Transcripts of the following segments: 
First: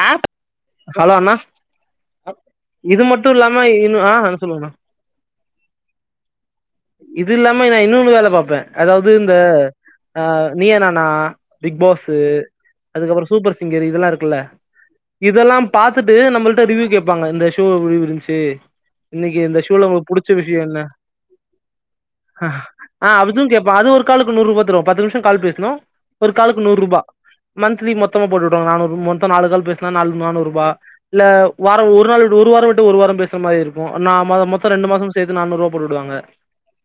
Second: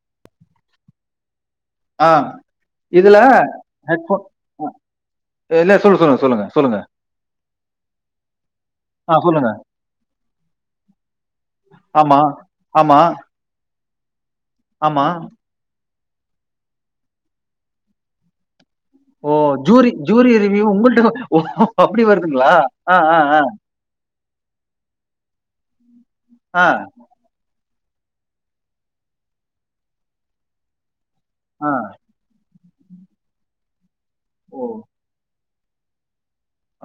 ஆஹ் hello அண்ணா ஆ. இது இதுல மட்டும் இல்லாம இன்னும் ஹெட்ஃபோன் ஆஹ் சொல்லுங்கண்ணா இல்ல சொல்லு சொல்லுங்க சொல்லுங்க இது இல்லாம நா இன்னொன்னு வேலை பாப்பேன் அதாவது ஆ இந்த சொல்லுங்க. ஆஹ் நீயா நானா பிக்பாஸ் ஆமா, ஆமா, அதுக்கப்புறம் சூப்பர் சிங்கர் இதெல்லாம் இருக்குல்ல ஆமா. இதெல்லாம் பாத் த்துட்டு நம்மள்ட்ட ரிவியூ கேட்பாங்க இந்த ஷோ எப்படி இருந்துச்சு ஓ இன்னைக்கு இந்த ஷோல ஜூரி உங்களுக்கு ஜூரி புடிச்ச விஷயோ ரெவியூ என்ன உங்கள்டா தா உங் அப்படி வருதுங்களா ஆஹ் ஆ அதுவு ஆஹ்ஹ் கேப்பா அது ஒரு காலுக்கு நூறு ரூபா தருவாம் பத்து நிமிஷம் கால் பேசணும் ஒரு ஆ, காலுக்கு நூறு ரூபா மந்த்லி மொத்தமா போட்டு விடுவாங்க நானூறு மொத்த நாலு கால் பேசினா நானூறு ரூபா இல்ல ஆ. வாரம் ஒரு நாள் ஒரு வாரம் க்கு ஒரு வாரே பேசற மாரி இருக்கு நா மொத் மொத்தோ ரெண்டுமாச சேத்து நானூரூபா போட்டு உடுவாங்க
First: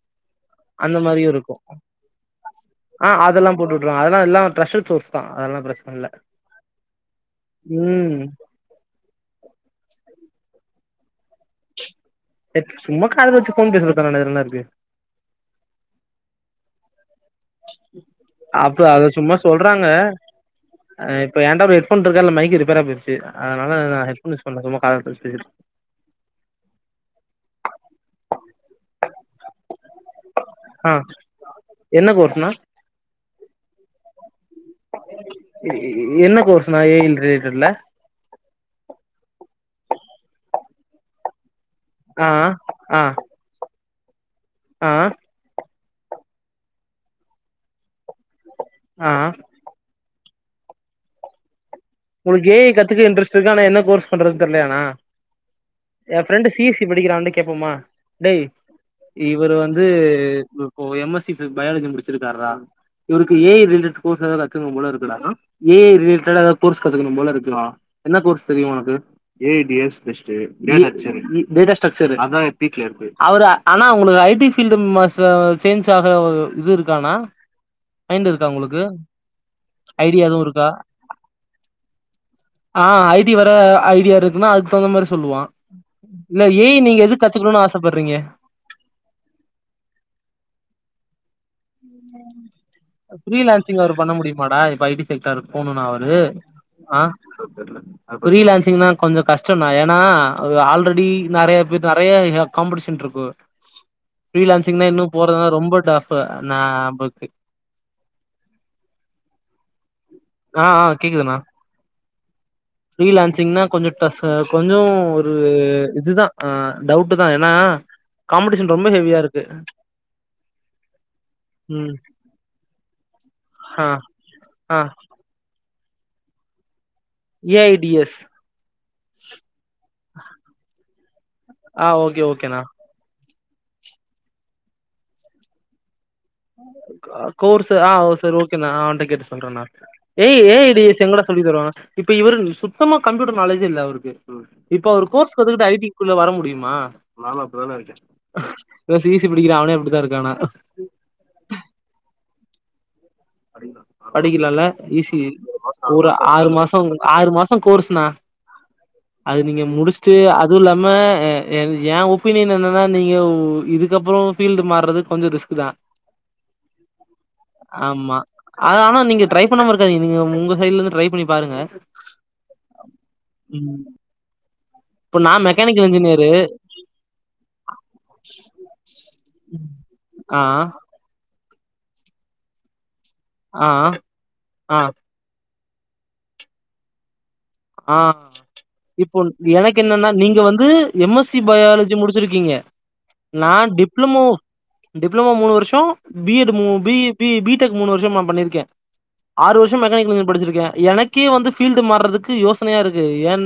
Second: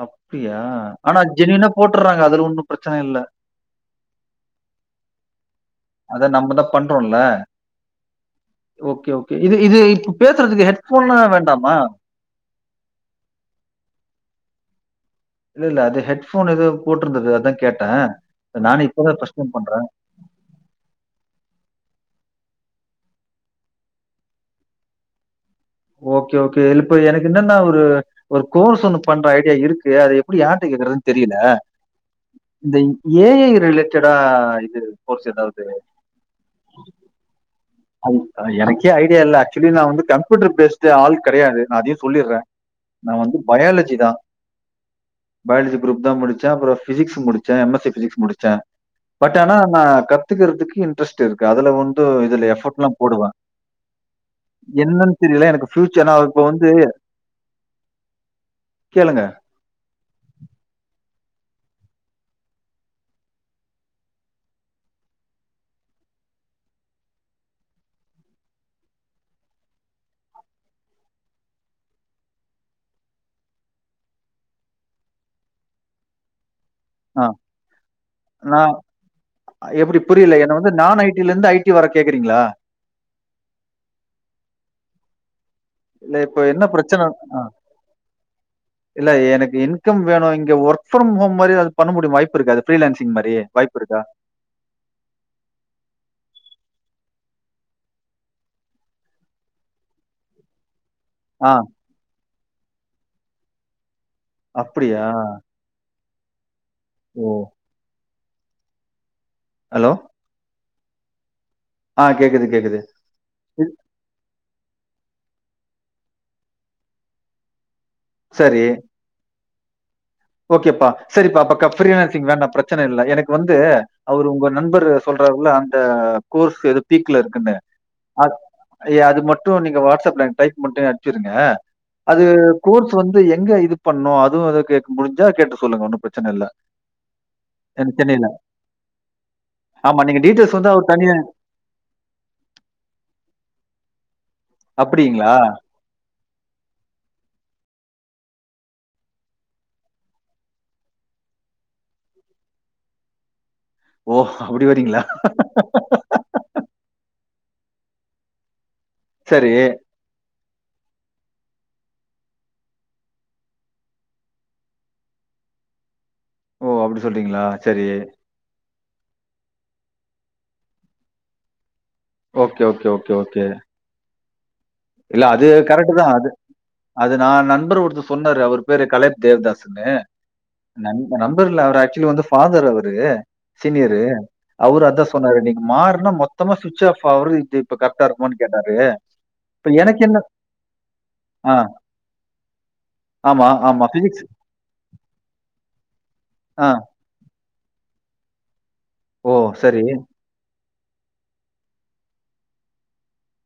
அப்டியா ஆனா ஜென்யூனா போட்றாங்க அதுல ஒன்னு பிரச்சன ஆ இல்ல அதெல்லா போட்டு விட்ருவாங்க அதெல்லா எல்லா ட்ரஷட் சோர்ஸ் தா அதெல்லா பிரச்சன இல்ல அத நம்மதா பண்றோன்ல ம் ஓகே ஓகே இது இது இப்ப பேசுறதுக்கு ஹெட் ஃபோன்லா வேண்டாமா ஹெட் சும்மா காதுல வெச்சு ஃபோன் பேசுறதுக்கு தானடா இதுல என்னா இருக்கு இல்லல்ல அது ஹெட்ஃபோன் ஏதோ போட் அப்ப அத தான் சும்மா ஃபர்ஸ்ட் டைம் பண்றேன். சொல்றாங்க அ இப்ப ஏன்ட ஹெட்பஃபோன் [unintelligible] அதுல மைக்கு ரிப்பேரா போயிருச்சு அதனால நா ஹெட்பஃபோன் யூஸ் பண்ல சும்மா காதுலதா பேசிட்ருக் ஓகே ஓகே இப்ப எனக்கு என்னன்னா ஒரு ஒரு கோர்ஸ் ஒன்னு பண்ற ஐடியா இருக்கு அத எப்பிடி யாருட்ட ஆ கேக்கறதுன்னு தெரியல என்ன கோர்ஸ்ணா இந்த ஏ ஜ ரிலேட் சடா எ-எ-என்ன கோர்ஸ்னா ஏ ஜ ரிலேட்டட்ல எனக்கே ஐடியா இல்ல ஆக்சுவலி நா வந்து கம்ப்யூட்டர் பேஸ்ட் ஆள் கடையாது நா அதையு ஆ சொல்லிடுறே நா வந்து பயாலஜி தா ஆஹ் குரூப் தா முடிச்சே அப்புறோ ஃபிசிக்ஸ் முடிச்சே எம் எஸ் சி ஃபிசிக்ஸ் முடிச்சே ஆ பட் ஆனா நா கத் துக்கிறதுக்கு இன்ட்ரெஸ்ட் இருக்கு அதுல வந் உனக்கு ஏ ஐ [unintelligible] க்குறத்துக்கு இன்ட்ரெஸ்ட் இருக்கு ஆனா என்ன கோர்ஸ் பண்றது தெர்லியாணா என்னன்னு தெரியல எனக்கு ஃபியூச்சர் ஏன் நான் இப்ப ஃப்ரெண்ட் சி வந்து எஸ் சி படிக்கிறா அவ கிட்ட கேப்போமா டேய் கேளுங்க. இவர் வந்து இப்போ எம் எஸ் பிசிக்ஸ் பயாலஜி முடிச்சிருக்காருடா இவருக்கு ஏ ஜ ரிலேடட் கோர்ஸ் ஏதாவது கத்துக்கணு போல இருக்கு டா ஏ ஜ ரிலேடடா ஏதாவது கோர்ஸ் கத்துக்கணும் போல இருக்குடா என்ன கோர்ஸ் தெரியு உனக்கு A I D S best data structure அதா இப்ப பீக்ல இருக்கு அவர் ஆனா உனக்கு ஜ டி ஃபீல்டு மாசோ சேஞ்சாகுற இது இருக்கானா அ மைண்ட் இருக்கா நா உங்களுக்கு எப்பிடி புரியல என்ன வந்து நா ஐ டிலருந்து அ ஐ டி வர ஐடியா இருக்குன்னா அதுக்கு தகுந்த மாரி சொ சொல்லுவா இல்ல இப்ப என்ன ஏ ஐ நீங்க எது பிரச்சனன் அ கத்துக்கணும்னு ஆசைப்படுறீங்க இல்ல எனக்கு இன்கம் வேணு இங்க ஒர்க் ஃப்ரம் ஹோம் மாரி ஏதாவது பண்ண முடியுமா வாய்ப்பு இருக்கா ஃப்ரீலான்சிங் மாரி வாய்ப்பு ஃப்ரீலான்சிங் அவரு இருக்கா? பண்ண முடியுமாடா இப்ப ஐடி செக்டர் போணுனா அவரு அ ஃப்ரீலான்சிங்னா கொஞ்சோ கஷ்டோன்னா ஏன்னா அவர் ஆல்ரெடி அப்டி ஆ நறைய பேர்த் நறைய இங்க காம்படிஷன்ருக்கு ஃப்ரீலான்சிங்னா அப்படியா? இன்னும் போறதுனா ரொம்ப டஃப் ப நா புக்கு அலோ ஆ ஆ கேக்குதுண்ணா கேக்குது. ஃப்ரீலான்சிங்னா ம். கொஞ்சோ டஸு கொஞ்சோ ஒரு இதுதா அ டவுட்டு தா ஏன்னா சரி. காம்படிஷன் ரொம்ப ஹெவியாருக் து ஓகேப்பா செரிப்பா ஃப்ரீனான்சிங் வேண்டா பிரச் சன இல்ல எனக்கு வந்து ஆ அவர் உங்க ஆ நண்பர் சொல்றாருல்ல அந்த கோர்ஸ் எதுப் பீக்குல இருக்குன்னு ஏ ஐ டி எஸ் அத் ஏ அது மட்டு நீங்க வாட்சப் ல டைப் மட்டு அடிச்சிருங்க ஆ ஓகே அது ஓகேண்ணா கோர்ஸ் வந்து எங் ங்க இது பண்ணு அதுவு அதுக்கு முடிஞ்சா கேட்டு சொல்லுங்க ஒன்னும் பிரச் அஹ் கோர்ஸ் ஆ ஓ சென்னையில. சார் ஓகே நா அவன்ட்ட கேட்டு சொல்றண்ணா ஆமா நீங்க ஏய் டீட்டெயில்ஸ் வந்து அவர் ஏடிஎஸ் தனியா எங்கடா சொல்லி தருவாங்க இப்ப இவரு சுத்தமா கம்ப்யூட்டர் நாலேஜே இல்ல அவுருக்கு இப்ப அவுரு அப்படிங்களா? கோர்ஸ் கத்துகுட்டு ஐடி குள்ள வர முட் டியுமா நால அப்டிதானருக்க சிசி படிக்கிறா அவனே அப்டித்தா இருக்கானா ஓ! படிக்கலால்ல அப்படி வரீங்களா? ஈசி ஒரு ஆறு மாசோ ஆறு மாசோ கோர்ஸ்ணா அது சரி. நீங்க முடிஸ்டு அத் அதுவுல்லாம என் ஏ ஒப்பீனியன் என்னன்னா நீங்க உ இதுக்கப்புறோ ஃபீல்டு மாறது கொஞ்சோ ரிஸ்க்குதா ஓ அப்டி சொல்றீங்களா செரி அ ஆனா நீங்க ட்ரை பண்ணாம இருக்காதீங்க நீங்க உங்க சைட்லருந்து ட்ரை பண்ணி பாருங்க ஓகே ஓகே ஓகே ஓகே ம் இப்ப இல்ல நா அது மெக்கானிக்கல் கரெக்ட்டு தா அது இன்ஜினியரு அது நா நண்பர் ஒருத்தர் சொன்னரு அவர் பேரு கலே தேவ்தாசுங்க ஆ நண் [unintelligible] பர்ல அவர் ஆக்சுவலி வந்து ஃபாதர் அவரு ஆ சீனியர்ரு ஆ அவரு அதா சொன்னரு நீங்க மாற்னா மொத்தமா சுச் ஆஃப் ஆவ்றது இ இப்ப ஆ கரக்டா இருக்குமானு கேட்டாரு இப்போ இப்ப எனக்கு என்னன்ன என்ன நீங்க வந்து எம் எஸ் சி ஆ. பயாலஜி முடிச்சிருக்கீங்க ஆமா, நா ஆமா. பிசிக்ஸ் டிப்ளமோ டிப்ளமோ மூணு வருஷோ பியேட் மு ஆ. பி பி பிடக் மூணு வருஷமா பண்ணிருக்கே ஓ! ஆறு வருஷம் சரி. மெக்கானிக்கல் இனிய படிச்சிருக்கேன் எனக்கே வந்து பபீல்டு மாறதுக்கு யோசனையா இருக்கு ஏன்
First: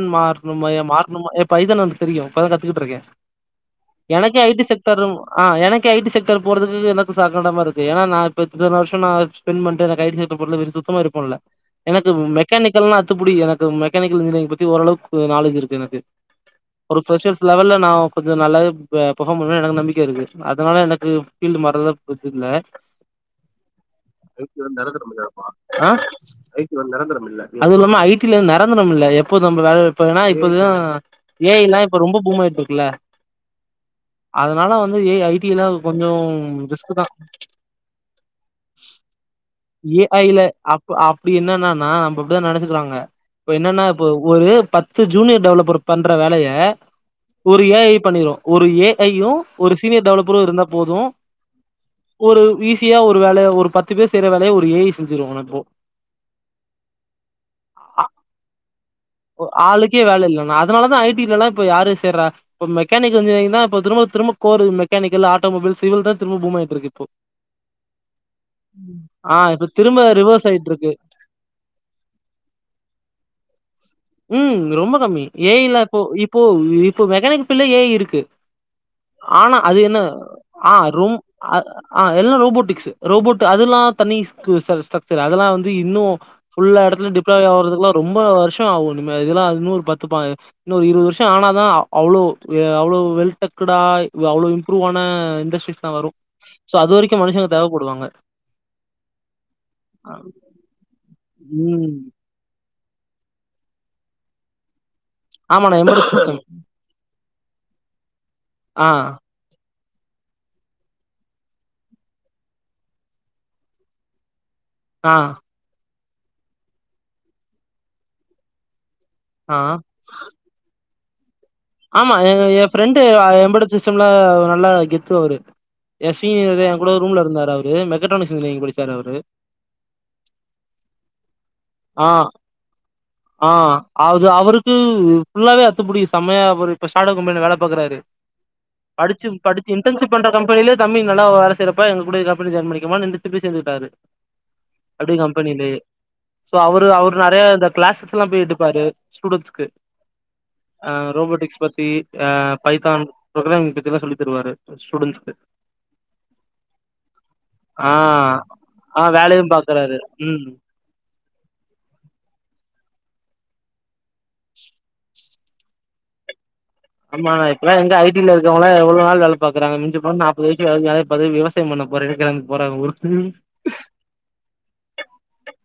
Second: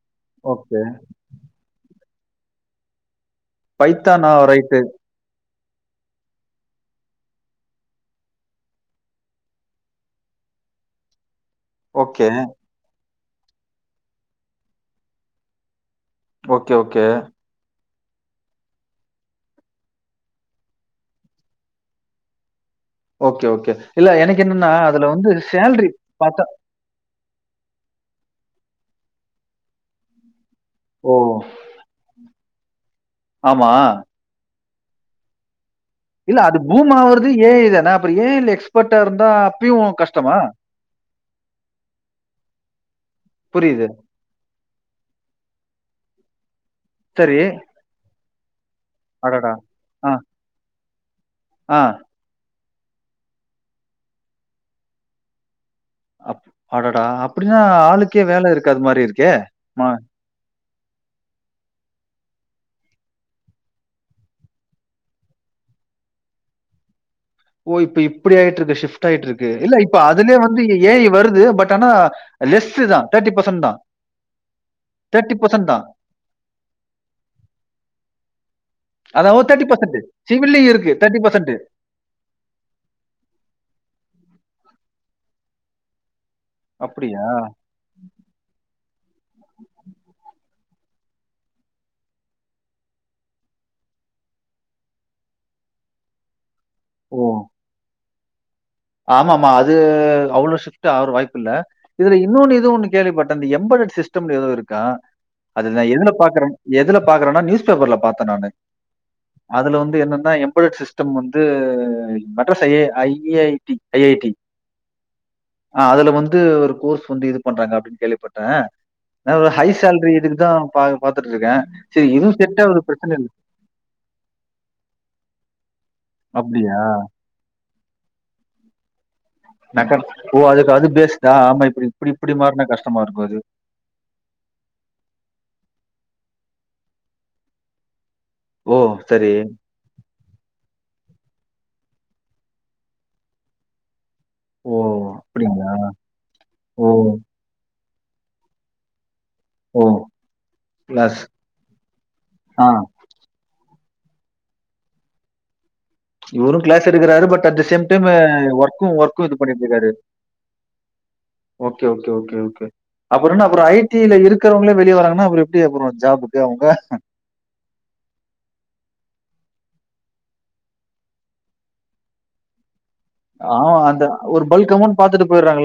ஓகே. மாறணுமய மாறணுமா யேப்பை தான் தெரியும் இபொதா கத்துக்கிட்டு இருக்கேன் பைத்தானா எனக்கெ ஐ டி ரைட்டு. செக்டர் ரொ ஆ எனக்கு ஐ டி செக்டர் போறதுக்கு எனக்கு சகண்டமா இருக்கு ஏன்னா ந இப்பத்தன வருஷம் நா ஸ்பென்ட் பண்டு எனக்கு ஐ டி செக்டர் போறதுல எனக்கு சுத்தமா இருப்பம் இல்ல எனக்கு ஓகே. மெக்கானிக்கல்லாம் அத்துபுடி எனக்கு மெக்கானிக்கல் இன்ஜினியர் பத்தி ஓரளவுக்குநாலேஜ் இருக்கு எனக்கு ஓகே, ஒரு ஓகே. ஃபெரஷெர்ச் லெவல் ந கொஞ்சம் நல்லாவ பர்பார்ம் பண்ண எனக்கு நம்பிக்கை இருக்கு அதனால எனக்கு ஃபீல்டு மரதா பிரச இல்ல ஓகே ஓகே இல்ல எனக்கு என்னன்னா அதுல வந்து சேல்ரி பாத்த அது இல்லாம ஐ டி டில நிரந்தரம் இல்ல எப்போ நம்ம வேல வப்பன இ பதுதா ஓ! ஏ ஐ எல்லாம் இப்ப ரொம்ப பூம் ஆட்டு கல ஆமா அதனால வந்து ஏ ஐ டி லாம் கொஞ்சம் இல்ல அது ரிஸ்க் பூம் தான் ஆவறது ஏஐ தானே அப்புறம் ஏஐல எக்ஸ்பர்ட்டா இருந்தா அப்பயும் ஏ ஐ கஷ்டமா? ல அ அப்படி என்னன்னன்னா நம்ம அப்படிதா நினசுக்கிறாங்க இப்ப என்னன்னா புரியுது. இப்ப ஒரு பத்து ஜூனியர் டெவலப்பர் பண்ணுற வேலையை சரி. ஒரு ஏ ஐ பண்ணிரும் ஒரு ஏ ஐயும் அடடா! ஒரு சீனியர் ஆ, டெவலப்பரும் இருந்தா போதும் ஆ. ஒரு விசி ஈசியா ஒரு வேலைய ஒரு பத்து பேர் செய்யற வேலைய ஒரு ஏ ஐ செஞ்சிரும் இப்போ அப் ஆடடா அ அப்படின்னா ஆளுக்கே வேல இருக்கு [unintelligible] ஆளுக்கே வேல இல்லைன்னா அதனாலதா ஐ டிலலா எல்லாம் இப்ப யாரரு சேருரா மெக்கானிக்கல் இன்ஜினியரிங் தான் இப்ப திரும்ப திரும்ப கோ மெக்கிக்கல் ஆட்டோமொபைல் சிவில் தான் திரும்ப பூம் ஆயிட்டு இருக்கு இப்போ ஓ இப்ப இப்படி ஆயிட்டு இருக்கு ஷிப்ட் ஆயிட்டு ஆ இருக்கு இல்ல இப்ப திரும்ப அதுலே ரிவர்ஸ் வந்து ஆயிட்ருக்கு ஏ வருது பட் ஆனா லெஸ்சு தான் தேர்ட்டி பர்சன் தான். உம் ரொம்ப கம்மி ஏ ஐ தான். எல்லாம் இப்போ இப்போ இப்போ மெக்கானிக் ஃபீல்டு ல ஏ ஐ இருக்கு அதாவது ஆனா அது என்ன சிவில்லயும் ஆ இருக்கு. ரோம் ஆ எல்லாம் ரோபோட்டிக்ஸ் ரோபோட் அதுல்லா தண்ணி கூசார் ஸ்டக்சர் அதெல்லா வந்து இன்னு புல்லா எடத்துலயு அப்படியா? டிப்லாமோ வரத்து குலா ரொம்ப வருஷ் ஆ ஒன்னுமே இதெல்லா இன்னோர் பத்து பா இன்னொரு இருவது வருஷோ ஆனா தா அவ்ளோ ஆ அவ்ளோ வெல்த் டக்குடா அவ்ளோ இம்ப்ரூவ் ஆனா இண்டஸ்ட்ரிஸ் தா வரு சோ அது வரைக்கு மனுஷங்க தேவப்படுவாங்க ஆமா மா அது அவ்ளோ ஷிப்ட் ஆற வாய்ப்பு இல்ல ம் இதுல இன்னொன்னு இதுவு ஒன்னு கேள்விப்பட்ட அந்த எம்பது சிஸ்டம்ல ஏதோ இருக்கா அது ஆமாண்ணா நா எம்பெடட் எதுல சிஸ்டம் பாக்கறே எதுல பாக்கறேனா நியூஸ் பேப்பர்ல பாத்தே நானு ஆ அதுல வந்த் என்னென்னா எம்போர் சிஸ்டம் வந்து மெட்ராஸ் ஐ எ ஐ ஜ டி ஐ ஐ டி ஆ அதுல வந்து ஒரு கோர்ஸ் வந்து இது பண்றாங்க அப்படின்னு கேள்விப்பட்டே நா ஒரு ஆ ஹை சேல்ரி இதுக்குதா பா பார்த்துட்டு இருக்கேன். சரி ஆமா இதுவும் செட் என் ஆகுது ஃப்ரெண்டு பிரச்சனை இல்ல. எம்பட சிஸ்டம்ல நல்லா கெத்து அவரு எ சீனியரு எ அப்படியா? கூட ரூம்ல இருந்தாரு அவரு இது மெக்கற்றானிக்ஸ் இன்ஜினியரிங் படிச்சார் அவரு நக்கன் ஓ அதுக்கு அது பேஸ் ஆ அது. ஆ அது அவருக்கு ஃபுல்லாவே அத்துப்படி செமையா அவரு இப்ப சாடோ கம்பனில வேல பாக்கறாரு ஓ! படிச்சு சரி. படிச்ச இன்டர்ன்ஷிப் பண்ற கம்பெனிலயே தமி நல்லா வேல செய்றப்ப எங்க கூட கம்பெனி ஜாயின் பணிக்காம நின்று திரும்பி சேந்துக்கிட்டாரு ஓ அப்டியே அப்படிங்களா கம்பெனிலயே சோ அவரு ஓ! அவரு நெறைய இந்த கிளாஸஸ்லா போயிட்டுப்பாரு ஸ்டுடன்ஷ்கு ஓ! ஆ கிளாஸ். ரோபோட்டிக்ஸ் பத்தி ஆ பைத்தான் ப்ரோக்ராம் பத் சொல்ல தருவாரு ஸ்டூடென்ஸ்க்கு இவரு கிளாஸ் எடுக்கிறாரு பட் அட் த சேம் ஆ டைம் ஒர்க்கு ஆ ஒர்க்கு இது வேலையு பண்ணிட்டிருக்காரு பாக்குறாரு ம் ஓகே ஓகே ஓகே ஓகே அப்புற என்னா அப்புறோ ஐடில இருக்கிறவங்களே வெளிய வராங்கன்னா அப்புறோ எப்படி அப்புறோ ஜாபுக்கு அவுங்க ஆமா இப்பலா எங்க ஐடில இருக்கவங்களா எவ்ளோ நாள் வேல பாக்குறாங்க மிஞ்சு நாப்பது வயசுல [unintelligible] விவசாயம் பண்ண போறனு கிளம்பி போறாங்க ஊருக்கு ஆ அந்த ஒரு பல்க் அமௌன்ட் பாத்துட்டு போயிறாங்கா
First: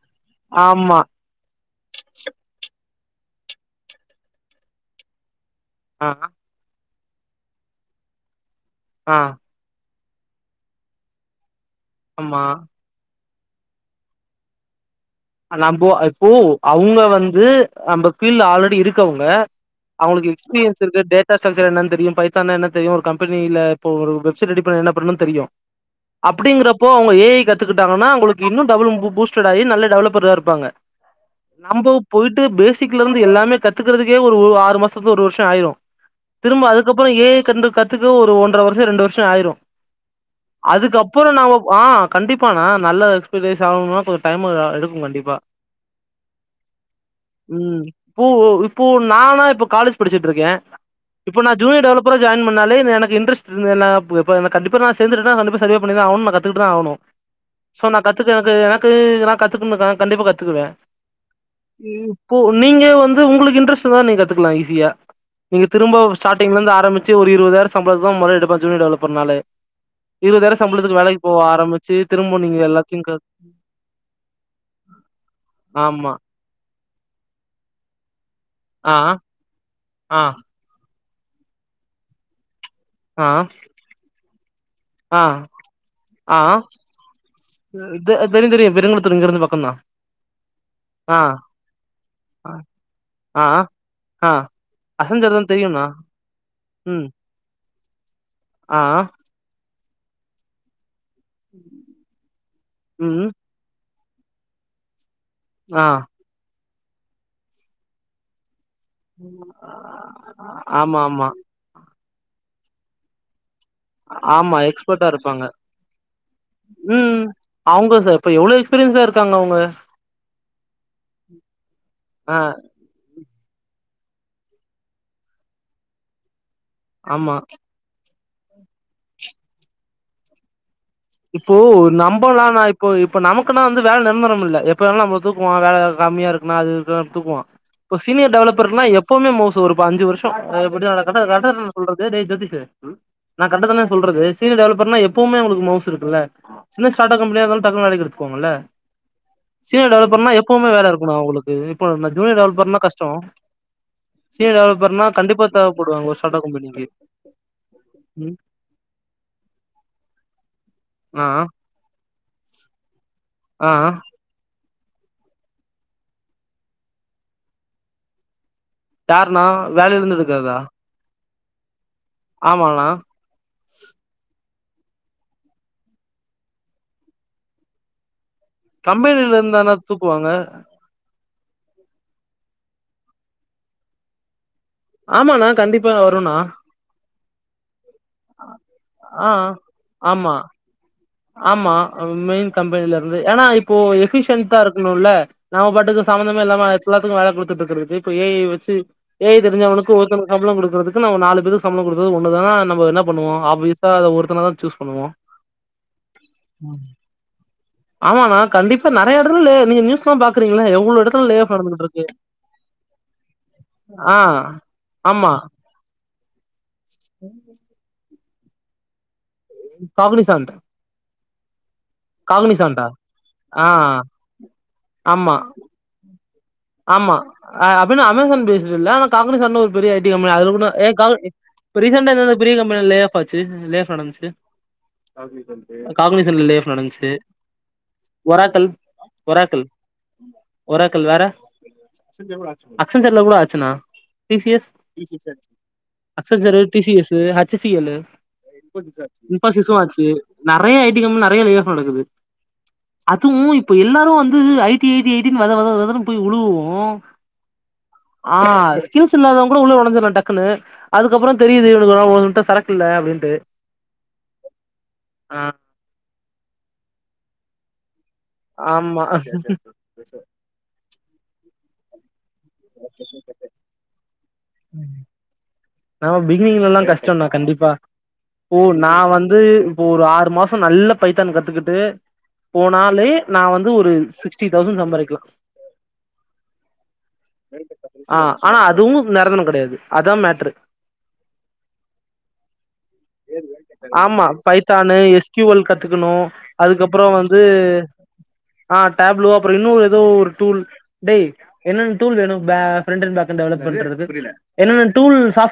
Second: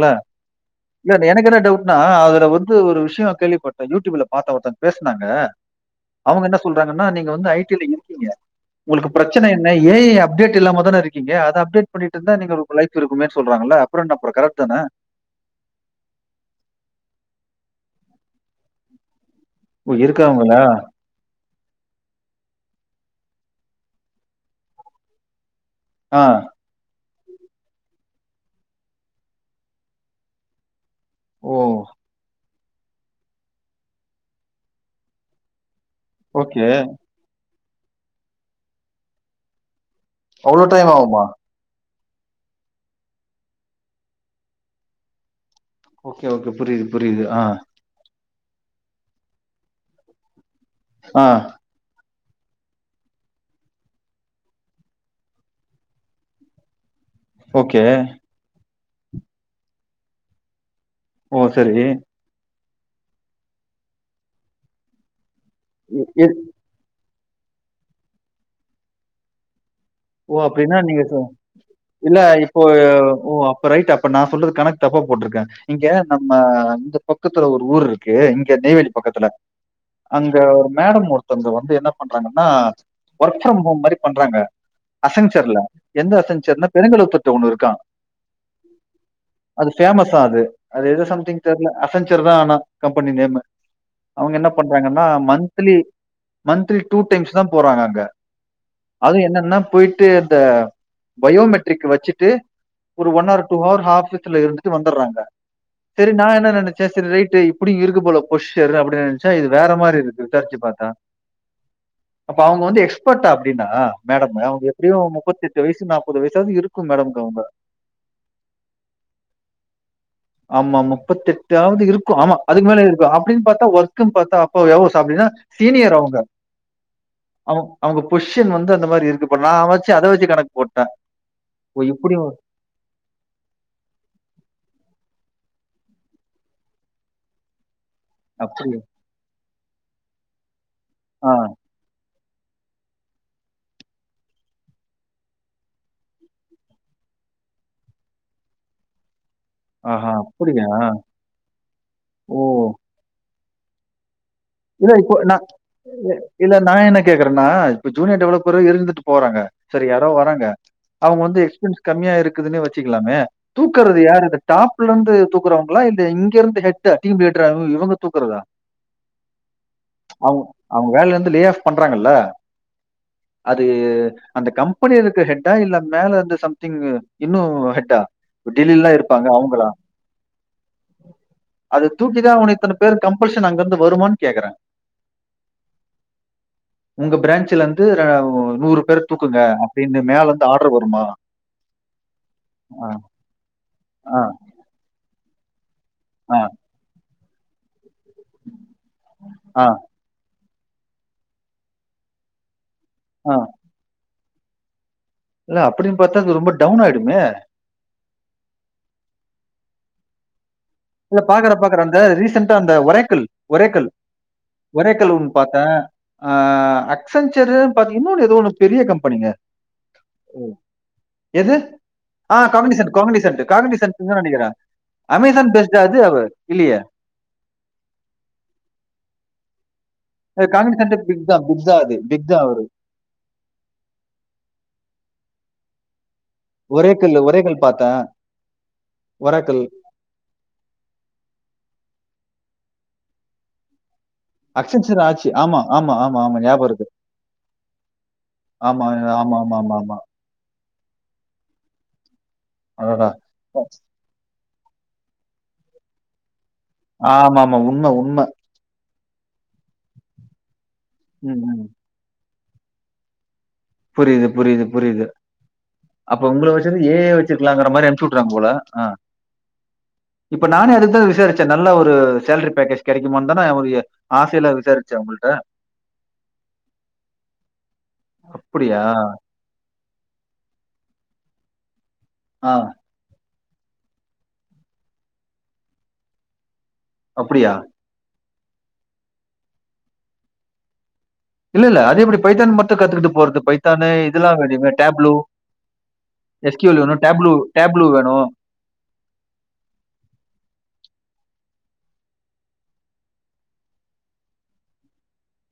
ஆமா இல்ல எனக்கு என்ன டவுட்னா அதுல வந்து ஒரு விஷ் கேள்விப்பட்டே யூடியூப்ல பாத்த ஒருத்த பேசினாங்க ஆ அவுங்க என்ன சொல்றாங்க சொன்னா நீங்க வந்து ஐ டி ல இருக்கீங்க ஒங்களுக்கு ஆ பிரச்சன என்ன ஏ ஐ அப்டேட் இல்லாம தான இருக்கீங்க அது அப்டேட் டுதா ஆமா நீங்களுக்கு லைஃப் இருக்கு மே சொல்றாங்கள அப்ற என்ன ப்ரோ கரெட் தான நம்ப இப்போ அவங்க வந்து அம்ப கீழ ஆல்ரெடி இருக்கவங்க ஓ அவங்களுக்கு இருக்காங்களா? எக்ஸ்பீரியன்ஸ் இருக்குது டேட்டாஸம்ஸ் என்னானு தெரியு பைத்தான்னா என்னா தெரியு ஒரு கம் ஃபனில இப்ப ஒரு வெப்சைட் ரெடி பண்ணி என்ன பண்ணணுன் தெரியு ஆ. அப்படிங்கறப்போ உங்க ஏ ஐ கத்துக்கிட்டாங்கன்னா உங்களுக்கு இன்னு டபுள் பூ பூஸ்ட்டடு ஆகி நல்ல டெவளப் பரா இருப்பாங்க ஓ நம்போ போயிட் டு பேசிக்ல இருந்து எல்லாமே கத்துக்கறதுக்கே ஒரு ஒ ஆறு மாசத்து ஒரு வருஷொ ஆயிரு ஓகே. திரும்ப அதுக்கப்பறொ ஏ ஐ கண்டு கத்துக்க ஒரு ஒன்ற வருஷொ ரெண்டு வருஷ ஆயிரு அவ்ளோ டைம் ஆகுமா? அதுக்கப்பறொ நாம ஆ கண்டிப்பாணா நல்ல எக்ஸ்பீரியன்ஸ் ஆகணுனா கொஞ்சொ டைமு அ எடு கு கண்டிப்பா ஓகே ஓகே புரியுது புரியுது ஆ ப்பு இப்பு நானா இப்போ காலேஜ் படிச்சுட்டுருக்கே ஆ. இப்போ நா ஜூனியர் டெவலப் பரா ஜாயின் பண்ணாலே என எனக்கு இட்ரஸ்ட் [unintelligible] கண்டிப்பா நா சேந்துட்டனா கண்டிப்பா சர்வே பண்ணிதா ஆகனு நா கத்துக்கட்டுதா ஆவனு ஓகே. சோ நா கத்துக்கறக்கு எனக் க்கு நா கத் த்துக்குமக்கா கண்டிப்பா கத்துக்குவே ஓ சரி இப்போ நீங்க வந்து உங்களுக்கு இன்ட்ரெஸ்ட் இருந்தா நீங் கத்துக்கலா ஈஸியா நீங்க திரும்பவு இ ஸாட்டிங்ல இருந்து ஆரம்பிச் ச்சு ஒரு இருவதாயிரொ சம்பதா மொறயா [unintelligible] டெவலப் பண்ணாலே ஓ அப்டின்னா நீங்க சொ ஆரம்பிச்சு இல்ல திரும்ப நீங்க இப்போ எல்லாத்தையு க ஓ அப்ப ரைட் அப்ப நா சொல்றது கணக்கு தப்பா போட்டுருக்க இங்க ஆமா நம்ம இந்த பக்கத்துல ஒரு ஊர் ருக்கு இங்கெ நெய்வேலி ஆ பக்கத்துல ஆ அங்க ஒரு மே மேடம் ஒருத்தங்க வந்து என்ன பண்றாங்கன்னா ஆ ஒர்க் ஃப்ரம் ஹோம் மாரி பண்றாங்க ஆ அசஞ்சர்ல எந்த ஆ அசஞ்சர்னா பெருங்களுத்துர்ட்ட ஒன்னு இருக்கா தெரியு தெரியு பெருங்குளத்தூர் இங்க இருந்து அது பக்கந்தா பேமஸ்ஸா அது அது எதோ ஆ சம்திங் தெர்ல அசஞ்சர்தா ஆ ஆனா கம்பெனி நேம் ஆ ஆ அவங்க என்ன பண்றாங்கன்னா அசஞ்சர்தா மன்த்லி தெரியுண்ணா மன்த்லி டூ ம் டைம்ஸ்தா போறாங்க அங்க ஆ அதுவு என்னன்னா போயிட்டு இந்த பயோமெட்ரிக் வச்சுட்டு ஒரு ம் ஒன் ஹவர் டூ ஹவர் ஆப் ஸ்ல இருந்துட்டு வந்தடுறாங்க ஆ சரி நா என்ன நெனச் சரி சரி ரைட் இப்படிய இருக்கு போல போஷி சன் அப்படின்னு நெனச்சேன் இது வேற மாரி இருக்கு விசாரிச்சு பார்த்தா ஆமா ஆமா அப்ப அவங்க வந்து எக்ஸ்பர்டா அப்படினா மேடம் ஆமா எப்டியு எக்ஸ்பர்ட்டா இருப்பாங்க முப்பத்தெட்டு வயசு நாப்பது வயசாவது இருக்கு மேடம்க்கு உம் அவங்க அவங்க எவ்ளோ எக்ஸ்பீரியன்ஸ்ஸா இருக்காங்க அவங்க ஆமா முப்பத்தி எட்டாவது இருக்கும் ஆமா ஆ அதுக்கு மேல இருக்கும் அப்படின்னு பாத்தா ஒர்க்குனு பாத்தா அப்ப எவ்ளோ வருஷம்னா சீனியர் அவங்க ஆமா அவங் அவங்க பொஷிசன் வந்து அந்த மாரி இருக்கு இப்ப நான்மைச்சு அத வச்சு கணக்கு போட்டேன் இப்போ நம்மல்லாம் நா இப்போ இப்ப நமக்குனா வந்து வேல நிரந்தரம் இல்ல எப்ப வேணாலும் நம்ம தூக்குவான் வேல கம்மியா இருக்கன்னா அது இருக்கு தூக்குவான் ஒரு சீனியர் அப்டியா டெவலப்பர்ன எப்பவுமே மௌஸ் ஒரு ப அஞ்சு வருஷம் மச்சி நா கரெட்டா ஆ கரெக்ட்தானே சொல்றது டே சதிஷ் நா கரேட்டத்தானே சொல்றது சீனியர் டெவலப்பர்ன எப்பவுமே அவங்களுக்கு மவுசு இருக்குல்ல சின்ன ஸ்டார்ட் அப் கம்பெனியா இருந்தாலும் டக்குன்ன வேலைக்கு எடுத்துக்குவங்கல்ல சீனியர் ஆஹா டெவலப்பர்னா அப்டியா எப்பவுமே வேல இருக்கணும் உங்களுக்கு இப்போ ந ஓ ஜூனியர் டெவலப்பர்னா கஷ்டம் இல்ல இப்போ நா தேவப்படுவாங்க ஒரு ஸ்டார்ட் அப் இல்ல நா கம்பெனிக்கு என்ன கேக்கறேன்னா இப்ப ஜூனியர் ம் டெவலப்பர இருந்துட்டு போறாங்க சரி யாரோ வரங்க அவங்க ஆ வந்து எக்ஸ்பீரியன்ஸ் கம்மி யா இருக்குதுன்னு வச்சுக்கலாமே ஆ தூக்கறது யாரு அந்த டாப் ல இருந்து தூக்கறங்களா இல்ல இங்க இருந்து ஹெட் டீம் லீடற இவங்க தூக்கறதா யாருன்னா வேலயில இருந்து எடுக்கறதா ராங்கல்ல ஆமாண்ணா அது அந்த கம்பெனி கம்பெனி ஹெட்டா இல்ல மேல வந்து சம்திங் இன்னும் ஹெட்டா டெல்லிலலாம் இருப்பாங்க கம்பெனில இருந்தானா தூக்குவாங்க அது தூக்கிதா உன இத்தனை பேர் கம்பல்ஷன் அங்கிருந்து வருமான் கேக்குறேன் ஆமாண்ணா கண்டிப்பா வரும்ண்ணா உங்க பிரான்ச்ல நூறு பேர் ஆ தூக்குங்க அப்டின்னு மேல ஆமா வந்து ஆர்டர் வருமா ஆமா மெயின் ஆ, கம்பெனில இருந்து ஏனா இப்போ ஆ, எஃபிஷன்டா இருக்கணும்ல நாம பா ஆ, சம்பந்தமே இல்லாம எல்லத்துக்கும் வேலை கொடுத்து [unintelligible] ஏஐ வச்சு ஏஐ ஆ, தெரிஞ்சவனுக்கு ஒருத்தனுக்கு கம்பளம் கொடுக்க க்கு நம் நாலு பேரு சம்பளம் கொடுக்கறது ஒன்னு தான் நம்ம என்ன பண்ணுவோ ஆ. ஆப்வீசா அதை ஒரு ன தான் சூஸ் பண்ணுவோ இல்ல அப்டின்னு பாரத்தா அது ரொம்ப டவுன் ஆயிடுமே ஆமாண்ணா [unintelligible] இல்ல எடத்துல லே ஆஃப் பாக்ற பாக்ற நடந்துகிட்டு அந்த இருக்கு ரீசண்டா அந்த ஒரைக்கல் ஒரைக்கல் ஆ ஒரைக்கல் ஆமா ஒன்னு பாத்தே அ அசன்செரு பாத் இன்னொன் னு பெரிய கம்பெனிங்க காக்னி சாந்த் எது ஆ காக்னிசந்த் காக்னிசந்த் ஆ காக்னிசந்தா நினக்கிறே ஆமா அமேசான் பெஸ்ட் அது இல்லையே? ஆமா ஆ அப்டின்னு அமேசான் பேசிட்டு இல்ல ஆனா காகனி சாந்த் ஒரு பெரிய ஐ டீ கம்பெனி அதுல கூட காக்னிசன்ட் காக் பிக் ஏ தான் பிக் தான் அது. ரீசன்டா பிக் எந்தந்த தான் பெரிய அவரு. கம்பெனில லேயாஃப் ஆச்சி லே ஆஃப் நடந்துச்சு காக்னிசன்ட் லேஆஃப் நடந்துச்சு ஒரேக்கிள் ஒரேக்கிள் பார்த்தேன். ஒராக்கள் ஒரேக்கிள் ஒராக்கள் ஒராக்கள் வேற அக்ஸன்ச்சர்ல கூட ஆச்சுன்னா டீ. ஸி. எஸ் அக்சென்சர் ஆச்சு. ஆமா, ஆமா, ஆமா, ஆமா. அஸ்ஸென்ச்சரு ஞாபகம் டீ. இருக்கு. C. S, H. C L ஆமா, ஆமா, ஆமா, ஆமா, இன்ஃபாஸ்ஸும் ஆமா. ஆச்சி நெறைய ஐடிக் கம் நெறைய லேஆஃப் நடக்குது அடடா! அதுவும் இப்ப எல்லாரு வந்து ஐடி டி ஐ டினு வத வதனு போய் உழுவும் ஆமா ஆமா உண்ம உண்ம கிருச இல்லாதவ கூ உள்ளே உஞ்சிடலாம் டக்குனு [unintelligible] அதுக்கப்புறோ ம், ம். தெரியிது சறக்கு இல்ல அப்டின்ட்டு புரியுது புரியுது புரியுது ஆ அப்பு உங்கள வச்சது ஏஅய் [unintelligible] உக்கடம் போல ஆ ஆமா இப்போ நானே அடுத்து சரிசரி நல்ல ஒரு செலாரி பேக்கேஜ் கிடைக்குமா தான அசைல்ல விசாரிச்ச உள்ல நம்ம பிகினிங்ல எல்லாம் கஷ்டம்த கண்டிப்பா ஓ அப்படியா? நா வந்து இப்போ ஒரு ஆறு மாசம் நல்ல பைத்தான் கத்துக்கிட்டு ஆ போனாலே நா வந்து ஒரு சிக்சிட்டி தவுசெண்ட் சம்பாதிக்கலாம் அப்டியா ஆஹ் ஆனா அதுவும் நிரந்தரம் கிடையாது அதான் மேட்டரு இல்ல, இல்ல. அது எப்படி பைத்தான் மட்டும் கத்துக்கிட்டு போறது? பைத்தானு ஆமா இதெல்லாம் வேணுமே. பைத்தானு டேப்லூ, எஸ்கயூவல் கத்துக்கணும் எஸ் க்யூ எல் வேணும். அதுக்கப்புறம் டேப்லூ வந்து டேப்லூ வேணும். ஆஹ் டேப்லோ அப்புறம் இன்னொரு ஏதோ ஒரு டூல் ட என்ன டூல் வேணும் ஃப்ரெண்ட் அண்ட் பாக் டெவலப் பண்ணுறது என்னன்ன டூல் சாப்ட்வேர்